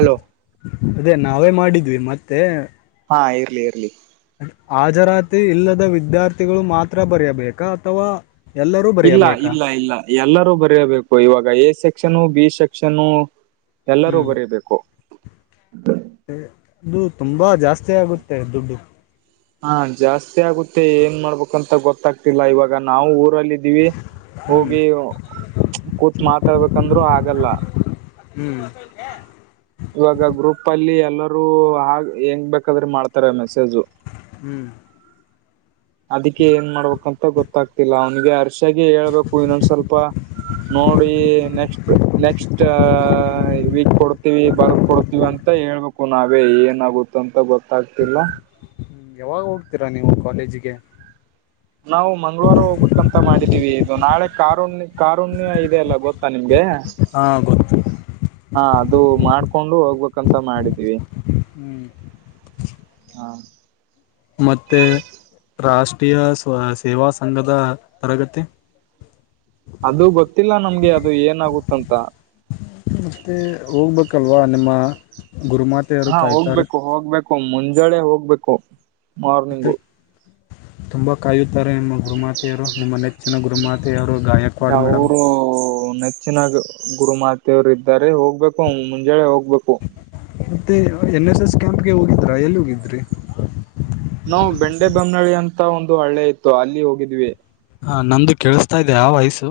Hello ಅದೆ ನಾವೇ ಮಾಡಿದ್ವಿ ಮತ್ತೆ. ಹಾ ಇರ್ಲಿ ಇರ್ಲಿ ಹಾಜರಾತಿ ಇಲ್ಲದ ವಿದ್ಯಾರ್ಥಿಗಳು ಮಾತ್ರ ಬರೆಯಬೇಕಾ ಅಥವಾ ಎಲ್ಲರೂ ಇಲ್ಲ ಬರೆಯಬೇಕಾ ಇಲ್ಲ ಇಲ್ಲ. ಎಲ್ಲರೂ ಬರಿಬೇಕು ಇವಾಗ ಎ ಸೆಕ್ಷನ್ ಬಿ ಸೆಕ್ಷನ್ ಎಲ್ಲರೂ ಹ್ಮ್ ಬರಿಬೇಕು. ಅದು ತುಂಬಾ ಜಾಸ್ತಿ ಆಗುತ್ತೆ ದುಡ್ಡು. ಹಾ ಜಾಸ್ತಿ ಆಗುತ್ತೆ ಏನ್ ಮಾಡ್ಬೇಕಂತ ಗೊತ್ತಾಗ್ತಿಲ್ಲ ಇವಾಗ ನಾವು ಊರಲ್ಲಿ. ವಿ ಹ್ಮ್ ಹೋಗಿ ಕೂತ್ ಮಾತಾಡ್ಬೇಕಂದ್ರರು ಆಗಲ್ಲ. ಹ್ಮ್ ಇವಾಗ ಗ್ರೂಪ್ ಅಲ್ಲಿ ಎಲ್ಲರೂ ಹಾಗ ಹೆಂಗ್ ಬೇಕಾದ್ರೆ ಮಾಡ್ತಾರೆ ಮೆಸೇಜು. ಹ್ಮ್ ಅದಿ ಏನ್ ಮಾಡ್ಬೇಕಂತ ಗೊತ್ತಾಗ್ತಿಲ್ಲ ಅವ್ನಿಗೆ ಹರ್ಷಾಗೆ ಹೇಳ್ಬೇಕು ಇನ್ನೊಂದ್ ಸ್ವಲ್ಪ. ನೋಡಿ ನೆಕ್ಸ್ಟ್ ನೆಕ್ಸ್ಟ್ ವೀಕ್ ಕೊಡ್. ತವಿ ಬರ್ದ್ ಕೊಡ್ತೀವಿ ಅಂತ ಹೇಳ್ಬೇಕು ನಾವೇ ಏನಾಗುತ್ತ ಅಂತ ಗೊತ್ತಾಗ್ತಿಲ್ಲ. ಹ ಯಾವಾಗ ಹೋಗ್ತೀರಾ ನೀವು ಕಾಲೇಜಿಗೆ. ನಾವು ಮಂಗಗಳವಾರ ಹೋಗ್ಬೇಕಂತ ಮಾಡಿದೀವಿ ಇದು ನಾಳೆ ಕಾರ್ ಹುಣಿಮೆ ಕಾರು ಹುಣಿಮೆ ಇದೆ ಅಲ್ಲ ಗೊತ್ತಾ ನಿಮ್ಗೆ ಹಾ ಗೊತ್ತು. ಹಾ ಅದು ಮಾಡ್ಕೊಂಡು ಹೋಗ್ಬೇಕಂತ ಮಾಡಿದೀವಿ. ಹ್ಮ್ ಹಾ ಮತ್ತು ರಾಷ್ಟ್ರೀಯ ಸೇವಾ ಸಂಘದ ಪ್ರಗತಿ. [inaudible] ಅದು ಗೊತ್ತಿಲ್ಲ ನಮ್ಗೆ ಅದು ಏನಾಗುತ್ತೆ ಅಂತ. ಮತ್ತೆ ಹೋಗ್ಬೇಕಲ್ವಾ ನಿಮ್ಮ. ಗುರುಮಾತೆಯರು ಹಾ ಕಾಯ್ತಾರೆ ಹೋಗ್ಬೇಕು ಹೋಗ್ಬೇಕು ಮುಂಜಾಳೆ ಹೋಗ್ಬೇಕು ಮತ್ತೆ ಮಾರ್ನಿಂಗು ತುಂಬಾ ಕಾಯುತ್ತಾರೆ ನಿಮ್ಮ ಗುರುಮಾತೆಯರು ನಿಮ್ಮ ನೆಚ್ಚಿನ ಗುರುಮಾತೆಯವರು ಗಾಯಕ್ವಾಡ್ ಮೇಡಮ್ ಚೆನ್ನಾಗ ಗುರುಮಾತೆಯವರು ಇದ್ದಾರೆ ಹೋಗ್ಬೇಕು ಮುಂಜಳೆ ಹೋಗ್ಬೇಕು ಮತ್ತೆ ಎನ್ ಎಸ್ ಎಸ್ ಕ್ಯಾಂಪ್ಗೆ ಹೋಗಿದ್ರಾ ಎಲ್ಲಿ ಹೋಗಿದ್ರಿ ನಾವು ಬೆಂಡೆ ಬೊಮ್ಮ್ನಳಿ ಅಂತ ಒಂದು ಹಳ್ಳೆ ಇತ್ತು ಅಲ್ಲಿ ಹೋಗಿದ್ವಿ ಹಾ ನಂದು ಕೇಳಿಸ್ತಾ ಇದೆ ಆ ವಾಯ್ಸು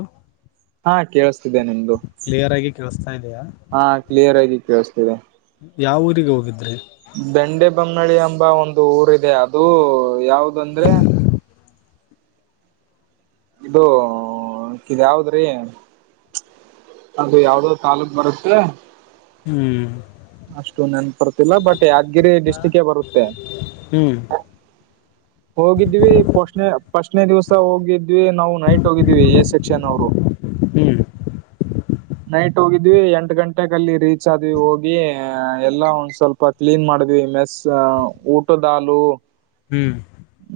ಹಾ ಕೇಳಿಸ್ತಿದ್ದೆ ನಿಮ್ದು ಕ್ಲಿಯರ್ ಆಗಿ ಕೇಳಿಸ್ತಾ ಇದೆಯಾ ಹಾ ಕ್ಲಿಯರ್ ಕೆಲ್ಸ್ತಿದೆ ಯಾವ ಊರಿಗೆ ಹೋಗಿದ್ರೆ ದಂಡೆ ಬೊಮ್ಮಳಿ ಎಂಬ ಒಂದು ಊರದೆ ಅದು ಯಾವ್ದ್ ಬಂದ್ರೆ ಇದು ಇಕಿ ಯಾವದ್ರೀ ಅದು ಯಾವ್ದೋ ತಾಾಲೂಕ್ ಬರುತ್ತೆ ಹ್ಮ್ ಅಷ್ಟು ನೆನ್ಪರ್ತಿಲ್ಲ ಬಟ್ ಯಾದಗಿರಿ ಡಿಸ್ಟ್ರಿಕ್ ಬರುತ್ತೆ ಹ್ಮ್ ಹೋಗಿದ್ವಿ ಪೋಸ್ಣ ಪಸ್ನೆ ದಿವ್ಸ ಹೋಗಿದ್ವಿ ನಾವು ನೈಟ್ ಹೋಗಿದ್ವಿ ಎ ಸೆಕ್ಷನ್ ಅವ್ರು ಹ್ಮ್ ನೈಟ್ ಹೋಗಿದ್ವಿ ಎಂಟು ಗಂಟೆಗ ಅಲ್ಲಿ ರೀಚ್ ಆದ್ವಿ ಹೋಗಿ ಎಲ್ಲಾ ಒಂದ್ ಸ್ವಲ್ಪ ಕ್ಲೀನ್ ಮಾಡಿದ್ವಿ ಮೆಸ್ ಊಟದಾಲು ಹ್ಮ್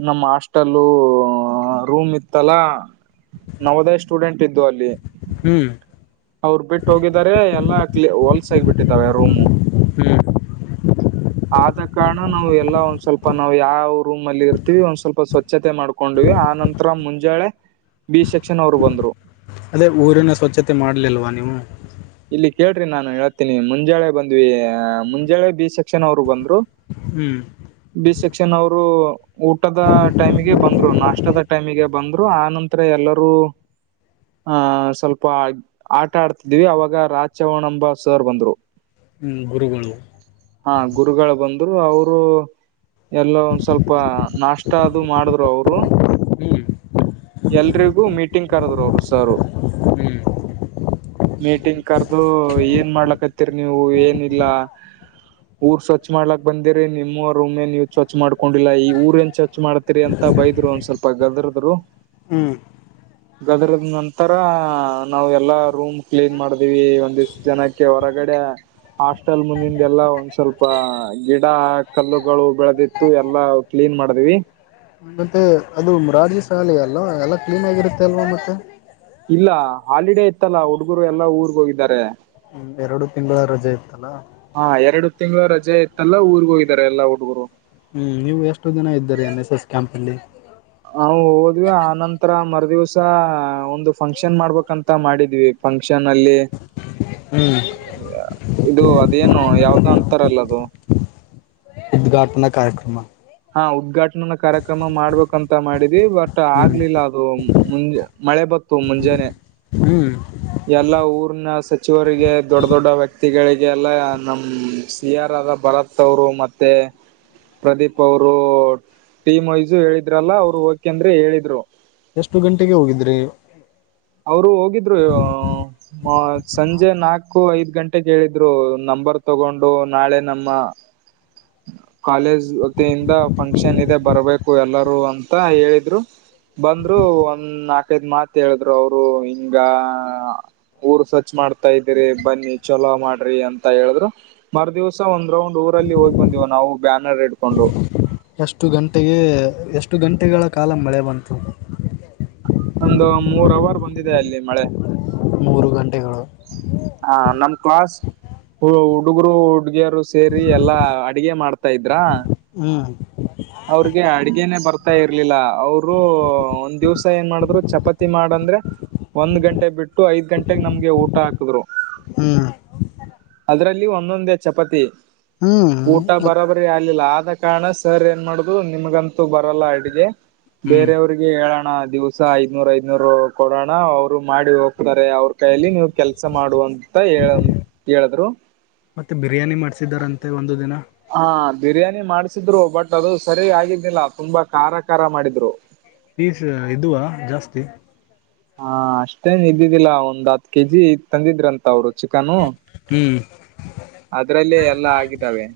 ನಮ್ಮ್ ಹಾಸ್ಟೆಲ್ಲ ರೂಮ್ ಇತ್ತಲ್ಲ ನವೋದಯ ಸ್ಟೂಡೆಂಟ್ ಇದ್ದು ಅಲ್ಲಿ ಹ್ಮ್ ಅವ್ರು ಬಿಟ್ಟು ಹೋಗಿದಿದ್ದಾರೆ ಎಲ್ಲಾ ಕ್ಲಿ ವಲ್ಸ ಆಗ ಬಿಟ್ಟಿದಾವೆ ರೂಮು ಹ್ಮ್ ಆದ ಕಾರಣ ನಾವು ಎಲ್ಲಾ ಒಂದ್ ಸ್ವಲ್ಪ ನಾವ್ ಯಾವ ರೂಮ್ ಲ್ಲಿ ಇರ್ತೀವಿ ಒಂದ್ ಸ್ವಲ್ಪ ಸ್ವಚ್ಛತೆ ಮಾಡ್ಕೊಂಡವಿ ಆ ನಂತರ ಮುಂಜಾಳೆ ಬಿ ಸೆಕ್ಷನ್ ಅವ್ರು ಬಂದ್ರು ಅದೇ ಊರಿನ ಸ್ವಚ್ತೆ ಮಾಡ್ಲಿಲ್ವಾ ನೀವು ಇಲ್ಲಿ ಕೇಳ್ರಿ ನಾನು ಹೇಳ್ತೀನಿ ಮುಂಜಾಳೆ ಬಂದ್ವಿ ಮುಂಜಾಳೆ ಬಿ ಸೆಕ್ಷನ್ ಅವ್ರು ಬಂದ್ರು ಹ್ಮ್ ಬಿ ಸೆಕ್ಷನ್ ಅವರು ಊಟದ ಟೈಮಿಗೆ ಬಂದ್ರು ನಾಷ್ಟದ ಟೈಮಿಗೆ ಬಂದ್ರು ಆ ನಂತರ ಎಲ್ಲರೂ ಆಹ ಸ್ವಲ್ಪ ಆಟ ಆಡ್ತಿದ್ವಿ ಅವಾಗ್. ಆಗ ರಾಜಚವಣಂಬ ಸರ್ ಬಂದ್ರು. ಗುರುಗಳು. ಹಾ ಗುರುಗಳು ಬಂದ್ರು ಅವರು. ಎಲ್ಲ ಒಂದ್ ಸ್ವಲ್ಪ ನಾಷ್ಟ ಅದು ಮಾಡಿದ್ರು ಅವರು. ಹ್ಮ್ ಎಲ್ರಿಗೂ ಮೀಟಿಂಗ್ ಕರದ್ರು ಅವರು ಸಾರ. ಹ್ಮ್ ಮೀಟಿಂಗ್ ಕರೆದು ಏನ್ ಮಾಡ್ಲಕತಿ. ರಿ ನೀವು ಏನಿಲ್ಲಾ ಊರ್ ಸ್ವಚ್ ಮಾಡ್ಲಕ್ ಬಂದಿರಿ ನಿಮ್ಮ ರೂಮ್ ನ್ ನೀ. ಸ್ವಚ್ ಮಾಡ್ಕೊಂಡಿಲ್ಲಾ ಈ ಊರ ನ್ ಸ್ವಚ್ ಮಾಡ್ತಿೀರಿ ಅಂತ ಬೈದ್ರು ಒಂದ್ ಸ್ವಲ್ಪ ಗದ್ರದರು. ಹ್ಮ್. ಗದ್ರದ್ ನಂತರ ನಾವ್ ಎಲ್ಲಾ ರೂಮ್ ಕ್ಲೀನ್ ಮಾಡ. ಒ ಒಂದ್ ಇಷ್ಟು ಜನಕ್ಕೆ ಹೊರಗಡೆ. ಹಾಸ್ಟೆಲ್ ಮುಂದಿಂದ್ ಎಲ್ಲಾ ಒಂದ್ ಸ್ವಲ್ಪ ಗಿಡ ಕಲ್ಲುಗಳು ಬೆಳೆದಿತ್ತು ಎಲ್ಲಾ ಕ್ಲೀನ್ ಮಾಡದೀವಿ. ಮತ್ತೆ ಅದು ರಾಜ ಶಾಳಿ ಅಲ್ವಾ ಎಲ್ಲಾ ಕ್ಲೀನ್ ಆಗಿರುತ್ತೆ ಅಲ್ವಾ ಮತ್ತೆ. ಇಲ್ಲ ಹಾಲಿಡೇ ಇತ್ತಲ್ಲ ಹುಡುಗರು ಎಲ್ಲಾ ಊರಗ್ ಹೋಗಿದ್ದಾರೆ. ಹ್ಮ್ ಎರಡು ತಿಂಗಳ ರಜೆ ಇತ್ತಲ್ಲಾ. ಹಾ ಎರಡು ತಿಂಗಳು ರಜೆ ಇತ್ತಲ್ಲ ಊರಗೆ ಹೋಗಿದ್ದಾರೆ ಎಲ್ಲಾ ಹುಡುಗರು. ಹ್ಮ್ ನೀವು ಎಷ್ಟು ಜನ ಇದ್ದೀರಿ ಎನ್ ಎಸ್ ಎಸ್ ಕ್ಯಾಂಪ್ ಅಲ್ಲಿ ನಾವು ಹೋದ್ವಿ ಆನಂತರ ಮರ್ ದಿವಸ ಒಂದು ಫಂಕ್ಷನ್ ಮಾಡ್ಬೇಕಂತ ಮಾಡಿದ್ವಿ. ಫಂಕ್ಷನ್ ಅಲ್ಲಿ ಹ್ಮ್ ಇದು ಅದೇನು ಯಾವ್ದೋ ಅಂತರಲ್ಲ ಅದು ಉದ್ಘಾಟನಾ ಕಾರ್ಯಕ್ರಮ. ಹಾ ಉದ್ಘಾಟನ ಕಾರ್ಯಕ್ರಮ ಮಾಡ್ಬೇಕಂತ ಮಾಡಿದ್ವಿ ಬಟ್ ಹ್ಮ್ ಆಗ್ಲಿಲ್ಲ ಅದು ಮುಂಜ್ ಮಳೆ ಬತ್ತು ಮುಂಜಾನೆ. ಹ್ಮ್ ಎಲ್ಲಾ ಊರನ ಸಚಿವರಿಗೆ ದೊಡ್ಡ ದೊಡ್ಡ ವ್ಯಕ್ತಿಗಳಿಗೆಲ್ಲಾ ನಮ್ಮ್ ಟಿ ಆರ್ ಆದ ಭರತ್ ಅವರು ಮತ್ತೆ ಪ್ರದೀಪ್ ಅವರು ಟೀಮ್ ವೈಸ್ಸು ಹೇಳಿದ್ರಲ್ಲ ಅವರು ಹೋಗಕೆಂದ್ರೆ ಹೇಳಿದ್ರು. ಎಷ್ಟು ಗಂಟೆಗೆ ಹೋಗಿದ್ರಿ. ಅವರು ಹೋಗಿದ್ರು. ಮ ಸಂಜೆ ನಾಲ್ಕು ಐದ್ ಗಂಟೆಗೆ ಹೇಳಿದ್ರು ನಂಬರ್ ತಗೊಂಡು ನಾಳೆ ನಮ್ಮ ಹ [unintelligible] ಕಾಲೇಜ್ ವತಿಯಿಂದ ಫಂಕ್ಷನ್ ಇದೆ ಬರ್ಬೇಕು ಎಲ್ಲಾರೂ ಅಂತ ಹೇಳಿದ್ರು. ಬಂದ್ರು ಒಂದ್ ನಾಕೈದ್ ಮಾತ್ ಹೇಳಿದ್ರು ಅವರು ಹಿಂಗಾ ಊರ್ ಸ್ವಚ್ಛ ಮಾಡ್ತಾ ಇದ್ದೀರಿ ಬನ್ನಿ ಚಲೋ ಮಾಡ್ರಿ ಅಂತ ಹೇಳಿದ್ರು. ಮರ ದಿವಸ ಒಂದ್ ರೌಂಡ್ ಊರಲ್ಲಿ ಹೋಗಿ ಬಂದಿವ್ ನಾವು ಬ್ಯಾನರ್ ಇಡ್ಕೊಂಡು. ಎಷ್ಟು ಗಂಟೆಗೆ ಎಷ್ಟು ಗಂಟೆಗಳ ಕಾಲ ಮಳೆ ಬಂತು. ಒಂದು ಮೂರು ಅವಾರ್ ಬಂದಿದೆ ಅಲ್ಲಿ ಮಳೆ. ಮೂರು ಗಂಟೆಗಳು. ಹ ನಮ್ ಕ್ಲಾಸ್ ಹ ಹುಡುಗರು ಹುಡುಗಿಯರು ಸೇರಿ ಎಲ್ಲಾ ಅಡುಗೆ ಮಾಡ್ತಾ ಇದ್ರಾ. ಹ್ಮ್. ಅವ್ರಿಗೆ ಅಡ್ಗೆೇನೆೇ ಬರ್ತಾ ಇರ್ಲಿಲ್ಲ ಅವರು ಒಂದು ದಿವಸ ಏನ್ ಮಾಡಿದ್ರು ಚಪಾತಿ ಮಾಡಂದ್ರೆ ಒಂದು ಗಂಟೆ ಬಿಟ್ಟು ಐದು ಗಂಟೆಗೆ ನಮ್ಗೆ ಊಟ ಹಾಕಿದ್ರು. ಹ್ಮ್ ಅದ್ರಲ್ಲಿ ಒಂದೊಂದೇ ಚಪಾತಿ ಹ್ಮ್ ಊಟ ಮತ್ ಬರದ್ರ್ ಆಗಲ್ಲ ಆದ ಕಾರಣ ಸರ್ ಏನ್ ಮಾಡದ್ರೂ ನಿಮಗಂತೂ ಬರಲ್ಲ ಅಡ್ಗೆ ಹ್ಮ್ ಬೇರೆಯವ್ರಿಗ್ ಹೇಳೋಣ ದಿವಸ ಐದ್ನೂರು ಐದನೂರು ಕೊಡೋಣ ಅವರು ಮಾಡಿ ಹೋಗ್ತಾರೆ ಅವರು ಕೈಯಲ್ಲಿ ನೀವು ಕೆಲಸ ಮಾಡುವಂತ ಹೇಳ ಹೇಳಿದ್ರು. ಮತ್ತೆ ಬಿರಿಯಾನಿ ಮಾಡ್ಸಿದಾರಂತೆ ಒಂದು ದಿನ. ಹಾ ಬಿರಿಯಾನಿ ಮಾಡ್ಸಿದ್ರು ಬಟ್ ಅದು ಸರಿ ಆಗಿದ್ದಿಲ್ಲ ತುಂಬಾ ಖಾರ ಖಾರ ಮಾಡಿದ್ರು‌. ಪೀಸ್ ಇದುವಾ ಜಾಸ್ತಿ. ಹಾ ಅಷ್ಟೇ ನಿದ್ದಿದ್ದಿಲ್ಲ ಒಂದ್ ಹತ್ತು ಕೆ ಜಿ ತಂದಿದ್ರಂತೆ ಅವರು. ಚಿಕ್ಕನು ಹ್ಮ್ ಅದ್ರಲ್ಲೆ ಎಲ್ಲಾ ಆಗಿದ್ದಾವೆ.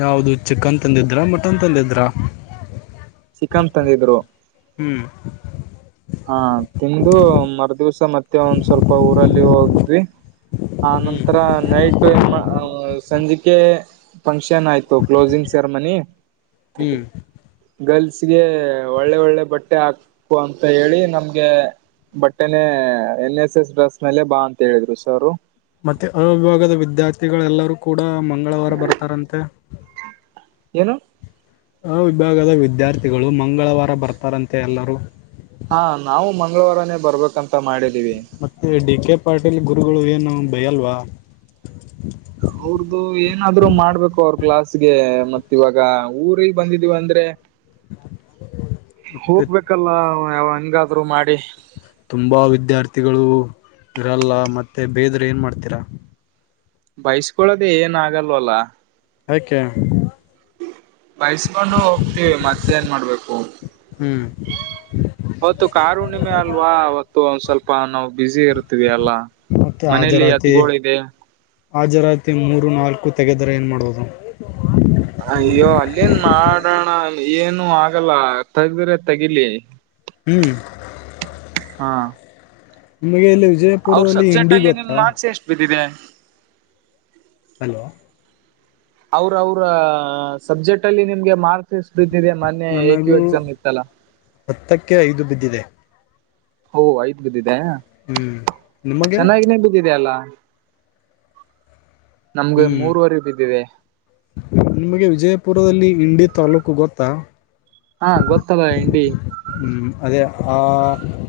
ಯಾವುದು ಚಿಕನ್ ತಂದಿದ್ರ ಮಟನ್ ತಂದಿದ್ರಾ. ಚಿಕ್ಕನ್ ತಂದಿದ್ರು ಹ್ಮ್ ಹಾ ತಿಂದು ಮರ ದಿವ್ಸ ಮತ್ತೆ ಒಂದ್ ಸ್ವಲ್ಪ ಊರಲ್ಲಿ ಹೋಗದ್ವಿ. ಆ ಹ್ಮ್ ನಂತರ ನೈಟ್ ಏನ್ ಸಂಜಿಕೆ ಫಂಕ್ಷನ್ ಆಯ್ತು. ಕ್ಲೋಸಿಂಗ್ ಸೆರಮನಿ. ಹ್ಮ್ ಗರ್ಲ್ಸ್ಗೆ ಒಳ್ಳೆ ಒಳ್ಳೆ ಬಟ್ಟೆ ಹಾಕು ಅಂತ. ಹೇಳಿ ನಮ್ಗೆ ಬಟ್ಟೆನೆ ಎನ್ ಎಸ್ ಎಸ್ ಡ್ರೆಸ್ ಮೇಲೆ ಬಾ ಅಂತ ಹೇಳಿದ್ರು ಸರ್ ಅವರು. ಮತ್ತೆ ಆ ವಿಭಾಗದ ವಿದ್ಯಾರ್ಥಿಗಳೆಲ್ಲರೂ ಕೂಡ ಮಂಗಳವಾರ ಬರ್ತಾರಂತೆ. ಏನು. ಅ ವಿಭಾಗದ ವಿದ್ಯಾರ್ಥಿಗಳು ಮಂಗಳವಾರ ಬರ್ತಾರಂತೆ ಎಲ್ಲರೂ. ಹಾ ನಾವು ಮಂಗಳವಾರನೇ ಬರ್ಬೇಕಂತ ಮಾಡಿದೀವಿ ಮತ್ತೆ ಡಿ ಕೆ ಪಾಟೀಲ್ ಗುರುಗಳು ಏನು ಭೈಯಲ್ವಾ. ಅವ್ರ್ದು ಏನಾದ್ರು ಮಾಡ್ಬೇಕು ಅವ್ರ ಕ್ಲಾಸ್ಗೆ ಮತ್ ಇವಾಗ ಊರಿಗೆ ಬಂದಿದೀವ ಅಂದ್ರೆ ಮತ್ತೆ ಹೋಗ್ಬೇಕಲ್ಲ ಯ ಹೆಂಗಾದ್ರು ಮಾಡಿ ತುಂಬಾ ವಿದ್ಯಾರ್ಥಿಗಳು ಇರಲ್ಲ ಮತ್ತೆ ಬೇದ್ರೆ ಏನ್ ಮಾಡ್ತೀರಾ ಬೈಸ್ಕೊಳ್ಳೋದೇ ಏನ ಆಗಲ್ವಲ್ಲ ಏಕೆ ಬಯಸ್ಕೊಂಡು ಹೋಗ್ತೀವಿ ಮತ್ತೆ ಏನ್ ಮಾಡ್ಬೇಕು ಹ್ಮ್ ಅವತ್ತು ಕಾರಹಣ್ಣಿಮೆ ಅಲ್ವಾ ಅವತ್ತು ಒಂದ ಸ್ವಲ್ಪ ನಾವು ಬ್ಯುಸಿ ಇರ್ತವಿ ಅಲ್ಲ ಮತ್ತೆ ಮನೇಲಿ ಹಾಜರಾತಿ ಎತ್ತುಗೋಳ ಇದೆ ಹಾಜರಾತಿ ಮೂರು ನಾಲ್ಕು ತೆಗೆದರೆ ಏನು ಮಾಡೋದು ಅ ಅಯ್ಯೋ ಅಲ್ಲಿನ್ ಮಾಡೋಣ ಏನು ಆಗಲ್ಲ ತಗೆಂದ್ರ ತೆಗಿಲಿ ಹ್ಮ್ ಹಾ ನಿಮಗೆ ಎಲ್ಲಿ [unintelligible] ಜ ಅವ್ರ ಸಬ್ಜೆಕ್ಟ್ ಅಲ್ಲಿ ನಿನ್ ಮಾರ್ಕ್ಸ್ ಎಷ್ಟು ಬಿದ್ದಿದೆ ಹಲೋ ಅವ್ರ ಅವ್ರ ಸಬ್ಜೆಕ್ಟ್ ಅಲ್ಲಿ ನಿಮ್ಗೆ ಮಾರ್ಕ್ಸ್ ಎಷ್ಟ ಬಿದ್ದಿದೆ ಮೊನ್ನೆ ನನಗೂ ಎಕ್ಸಾಮ್ ಇತ್ತಲ್ಲಾ ಹತ್ತಕ್ಕೆ ಐದು ಬಿದ್ದಿದೆ ಓಹ ಐದ್ ಬಿದ್ದಿದೆ ಹ್ಮ್ ನಿಮಗೆ ಚೆನ್ನಾಗಿ ನೆ ಬಿದ್ದಿದೆ ಅಲ್ಲಾ ನಮ್ಗೆ ಮೂರ್ವರೆ ಬಿದ್ದಿದೆ ನಿಮ್ಗೆ ವಿಜಯಪುರದಲ್ಲಿ ಇಂಡಿ ತಾಲ್ಲೂಕು ಗೊತ್ತಾ ಹಾ ಗೊತ್ತಲ್ಲ ಇಂಡಿ ಹ್ಮ್ ಅದೇ ಆ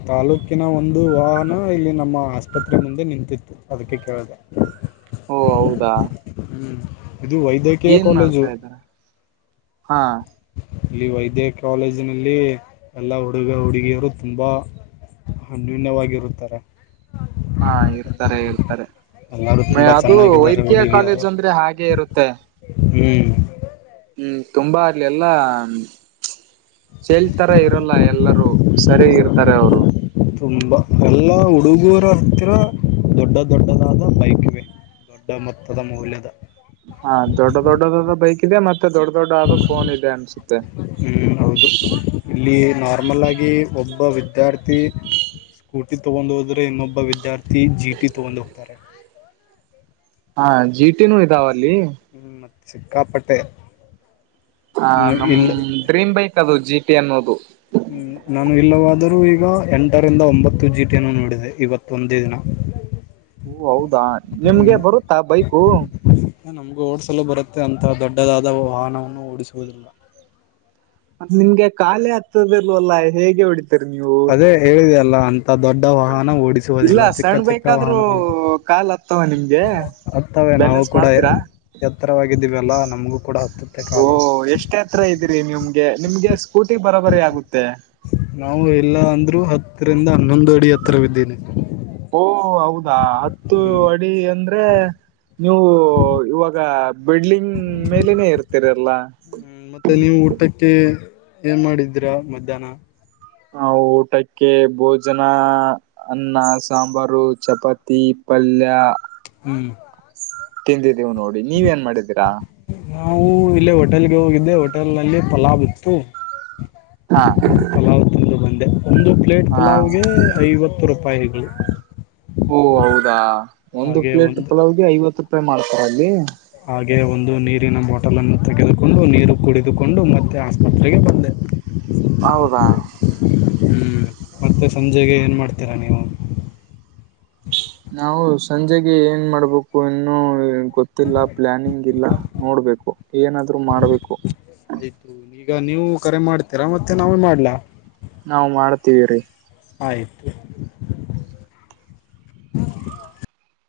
ತಾಲೂಕಿನ ಒಂದು ವಾಹನ ಇಲ್ಲಿ ನಮ್ಮ ಆಸ್ಪತ್ರೆ ತ್ರೆ ಮುಂದೆ ನಿಂತಿತ್ತು ಅದಕ್ಕೆ ಕೇಳಿದೆ ಓ ಹೌದಾ ಹ್ಮ್ ಇದು ವೈ ಏನ್ ಮಾಡ್ತಾ ಇದ್ದಾರೆ ಹಾ ಇಲ್ಲಿ ವೈದ್ಯ ಕಾಲೇಜಿನಲ್ಲಿ ಎಲ್ಲ ಹುಡುಗ ಹುಡುಗಿಯರು ತುಂಬಾ ಹ ಯೂನ್ಯವಾಗಿರುತ್ತಾರೆ ಹಾ ಇರ್ತಾರೆ ಇರ್ತಾರೆ ಎಲ್ಲರೂ ಮ ತುಂಬಾ ಅದು ಚೆನ್ನಾಗಿದ್ದಾರೆ ವೈದ್ಯಕೀಯ ಹುಡುಗಿಯರು ಕಾಲೇಜ್ ಅಂದ್ರೆ ಹಾಗೆ ಇರುತ್ತೆ ಹ್ಮ್ ಹ್ಮ್ ತುಂಬಾ ಅಲ್ಲಿ ಎಲ್ಲಾ ಚೇಲ್ತರ ಇರಲ್ಲ ಎಲ್ಲರೂ ಸರಿ ಇರ್ತಾರೆ ಅವರು ತುಂಬಾ ಎಲ್ಲ ಹುಡುಗೂರ ಹತ್ತಿರ ದೊಡ್ಡ ದೊಡ್ಡದಾದ ಬೈಕ್ಗೆ. ದೊಡ್ಡ ಮೊತ್ತದ ಮೌಲ್ಯದ ಹಾ, ದೊಡ್ಡ ದೊಡ್ಡದಾದ ಬೈಕ್ ಇದೆ. ಮತ್ತೆ ದೊಡ್ಡ ದೊಡ್ಡ ಆದ ಫೋನ್ ಇದೆ ಅನ್ಸುತ್ತೆ. ಹ್ಮ್, ಹೌದು ಇಲ್ಲಿ ನಾರ್ಮಲ್ ಆಗಿ ಒಬ್ಬ ವಿದ್ಯಾರ್ಥಿ ಸ್ಕೂಟಿ ತೊಗೊಂಡ್ ಹೋದ್ರೆ ಇನ್ನೊಬ್ಬ ವಿದ್ಯಾರ್ಥಿ ಜಿಟಿ ತಗೊಂಡ ಹೋಗ್ತಾರೆ. ಹಾ, ಜಿಟಿನೂ ಇದಾವ ಅಲ್ಲಿ. ್ಮ ಮ [unintelligible] ತ್ತು ಸಿಕ್ಕಾಪಟ್ಟೆ ಹ್ಮ್, ನಮ್ ಇಲ್ಲ ಡ್ರೀಮ್ ಬೈಕ್ ಅದು ಜಿಟಿ ಅನ್ನೋದು. ಹ್ಮ್, ನಾನು ಇಲ್ಲವಾದರೂ ಈಗ ಎಂಟರಿಂದ, ಒಂಬತ್ತು ಜಿ ಟಿನ್ನು ನೋಡಿದೆ ಇವತ್ತ ಒಂದೇ ದಿನ. ಹೌ [inaudible] ಓ, ಹೌದಾ ನಿಮ್ಗೆ ಬರುತ್ತಾ ಬೈಕು. ನಮ್ಗ ಓಡ್ಸಲು ಬರುತ್ತೆ ಅಂತ ದೊಡ್ಡದಾದ ವಾಹವನ್ನು ಓಡಿಸುವುದಿಲ್ಲ. ಅದ್ ನಿಮ್ಗೆ ಖಾಲಿ ಹತ್ತದಿಲ್ವಲ್ಲಾ ಹೇಗೆ ಹೊಡಿತೀರಾ ನೀವು. ಹೇಳಿದೆಲ್ಲ [inaudible] ದೊಡ್ಡ ವಾಹನ ಇಲ್ಲ ಓಡಿಸುವುದಿಲ್ಲ. ಚಿಕ್ಕ- ಸಣ್ಣ ಚಿಕ್ಕ ಬೇಕಾದ್ರೂ ವಾಹನವನ್ನು ಕಾಲ್ ಹತ್ತವ ನಿಮ್ಗೆ [inaudible] ಹತ್ತವೆ ನಾವು ಬ್ಯಾಲೆನ್ಸ್ ಕೂಡ ಮಾಡ್ತೀರಾ ಎತ್ತರವಾಗಿದ್ದೀವಿಲ್ಲಾ ನಮಗೂ ಕೂಡ ಹತ್ತುತ್ತೆ ಕಾಲು. ಎಷ್ಟೇ ಎತ್ರ ಇದೀರಿ ನಿಮ್ಗೆ, ನಿಮ್ಗೆ ಸ್ಕೂಟಿ ಬರೋಬರಿ ಆಗುತ್ತೆ. ನಾವು ಇಲ್ಲ ಅಂದ್ರೂ ಹತ್ತರಿಂದ ಹನ್ನೊಂದು ಅಡಿ ಎತ್ರವಿದ್ದೀನಿ. ಓ, ಹೌದಾ! ಹತ್ತು ಹ್ಮ್ ಅಡಿ ಅಂದ್ರೆ ನೀವು ಇವಾಗ ಬಿಲ್ಡಿಂಗ್ ಮೇಲನೆೇ ಇರ್ತೀರಿಲ್ಲ, ಹ್ಮ್ ಮತ್ತೆ ನೀವು ಊಟಕ್ಕೆ ಏನ್ ಮಾಡಿದ್ರಾ ಮಧ್ಯಾಹ್ನ. ನಾವು ಊಟಕ್ಕೆ ಭೋಜನ,, - ಅನ್ನ, ಸಾಂಬಾರು, ಚಪಾತಿ, ಪಲ್ಯ ಹ್ಮ್, ತಿಂದಿದ್ದೀವಿ ನೋಡಿ ನೀವ್ ಏನ್ ಮಾಡಿದ್ದೀರಾ. ನಾವು ಇಲ್ಲಿ ಹೋಟೆಲ್ಗೆ ಹೋಗಿದ್ದೆ ಹೋಟೆಲ್ ನಲ್ಲಿ ಪಲಾವ್ ಇತ್ತು- ಹಾ [inaudible] ಪಲಾವ್ ತಿಂದು ಬಂದೆ ಒಂದು ಪ್ಲೇಟ್ ಹಾ ಪಲಾವ್ಗೆ ಐವತ್ತು ರೂಪಾಯಿಗಳು. ಓಹ್, ಹೌದಾ! ಒಂದು ಪ್ಲೇಟ್ ಪಲಾವ್ಗೆ ಐವತ್ತು ರೂಪಾಯಿ ಮಾಡ್ತಾರ ಅಲ್ಲಿ ಹಾಗೆ ಒಂದು ನೀರಿನ ಬಾಟಲ್ ಅನ್ನು ತೆಗೆದುಕೊಂಡು ನೀರು ಕುಡಿದುಕೊಂಡು ಮತ್ತೆ ಆಸ್ಪತ್ರೆಗೆ ಬಂದೆ. [inaudible] ಹೌದಾ! ಹ್ಮ್, ಮತ್ತೆ ಸಂಜೆಗೆ ಏನ್ ಮಾಡ್ತೀರಾ ನೀವು. ನಾವು ಸಂಜೆಗೆ ಏನ್ ಮಾಡ್ಬೇಕು ಇನ್ನೂ ಗೊತ್ತಿಲ್ಲ ಪ್ಲಾನಿಂಗ್ ಇಲ್ಲ. ನೋಡ್ಬೇಕು ಏನಾದ್ರು ಮಾಡ್ಬೇಕು. ಆಯ್ತು ಈಗ ನೀವು ಕರೆ ಮಾಡ್ತೀರಾ ಮತ್ತೆ ನಾವೇ ಮಾಡ್ಲಾ ನಾವು ಮಾಡ್ತೀವಿರಿ ಆಯ್ತು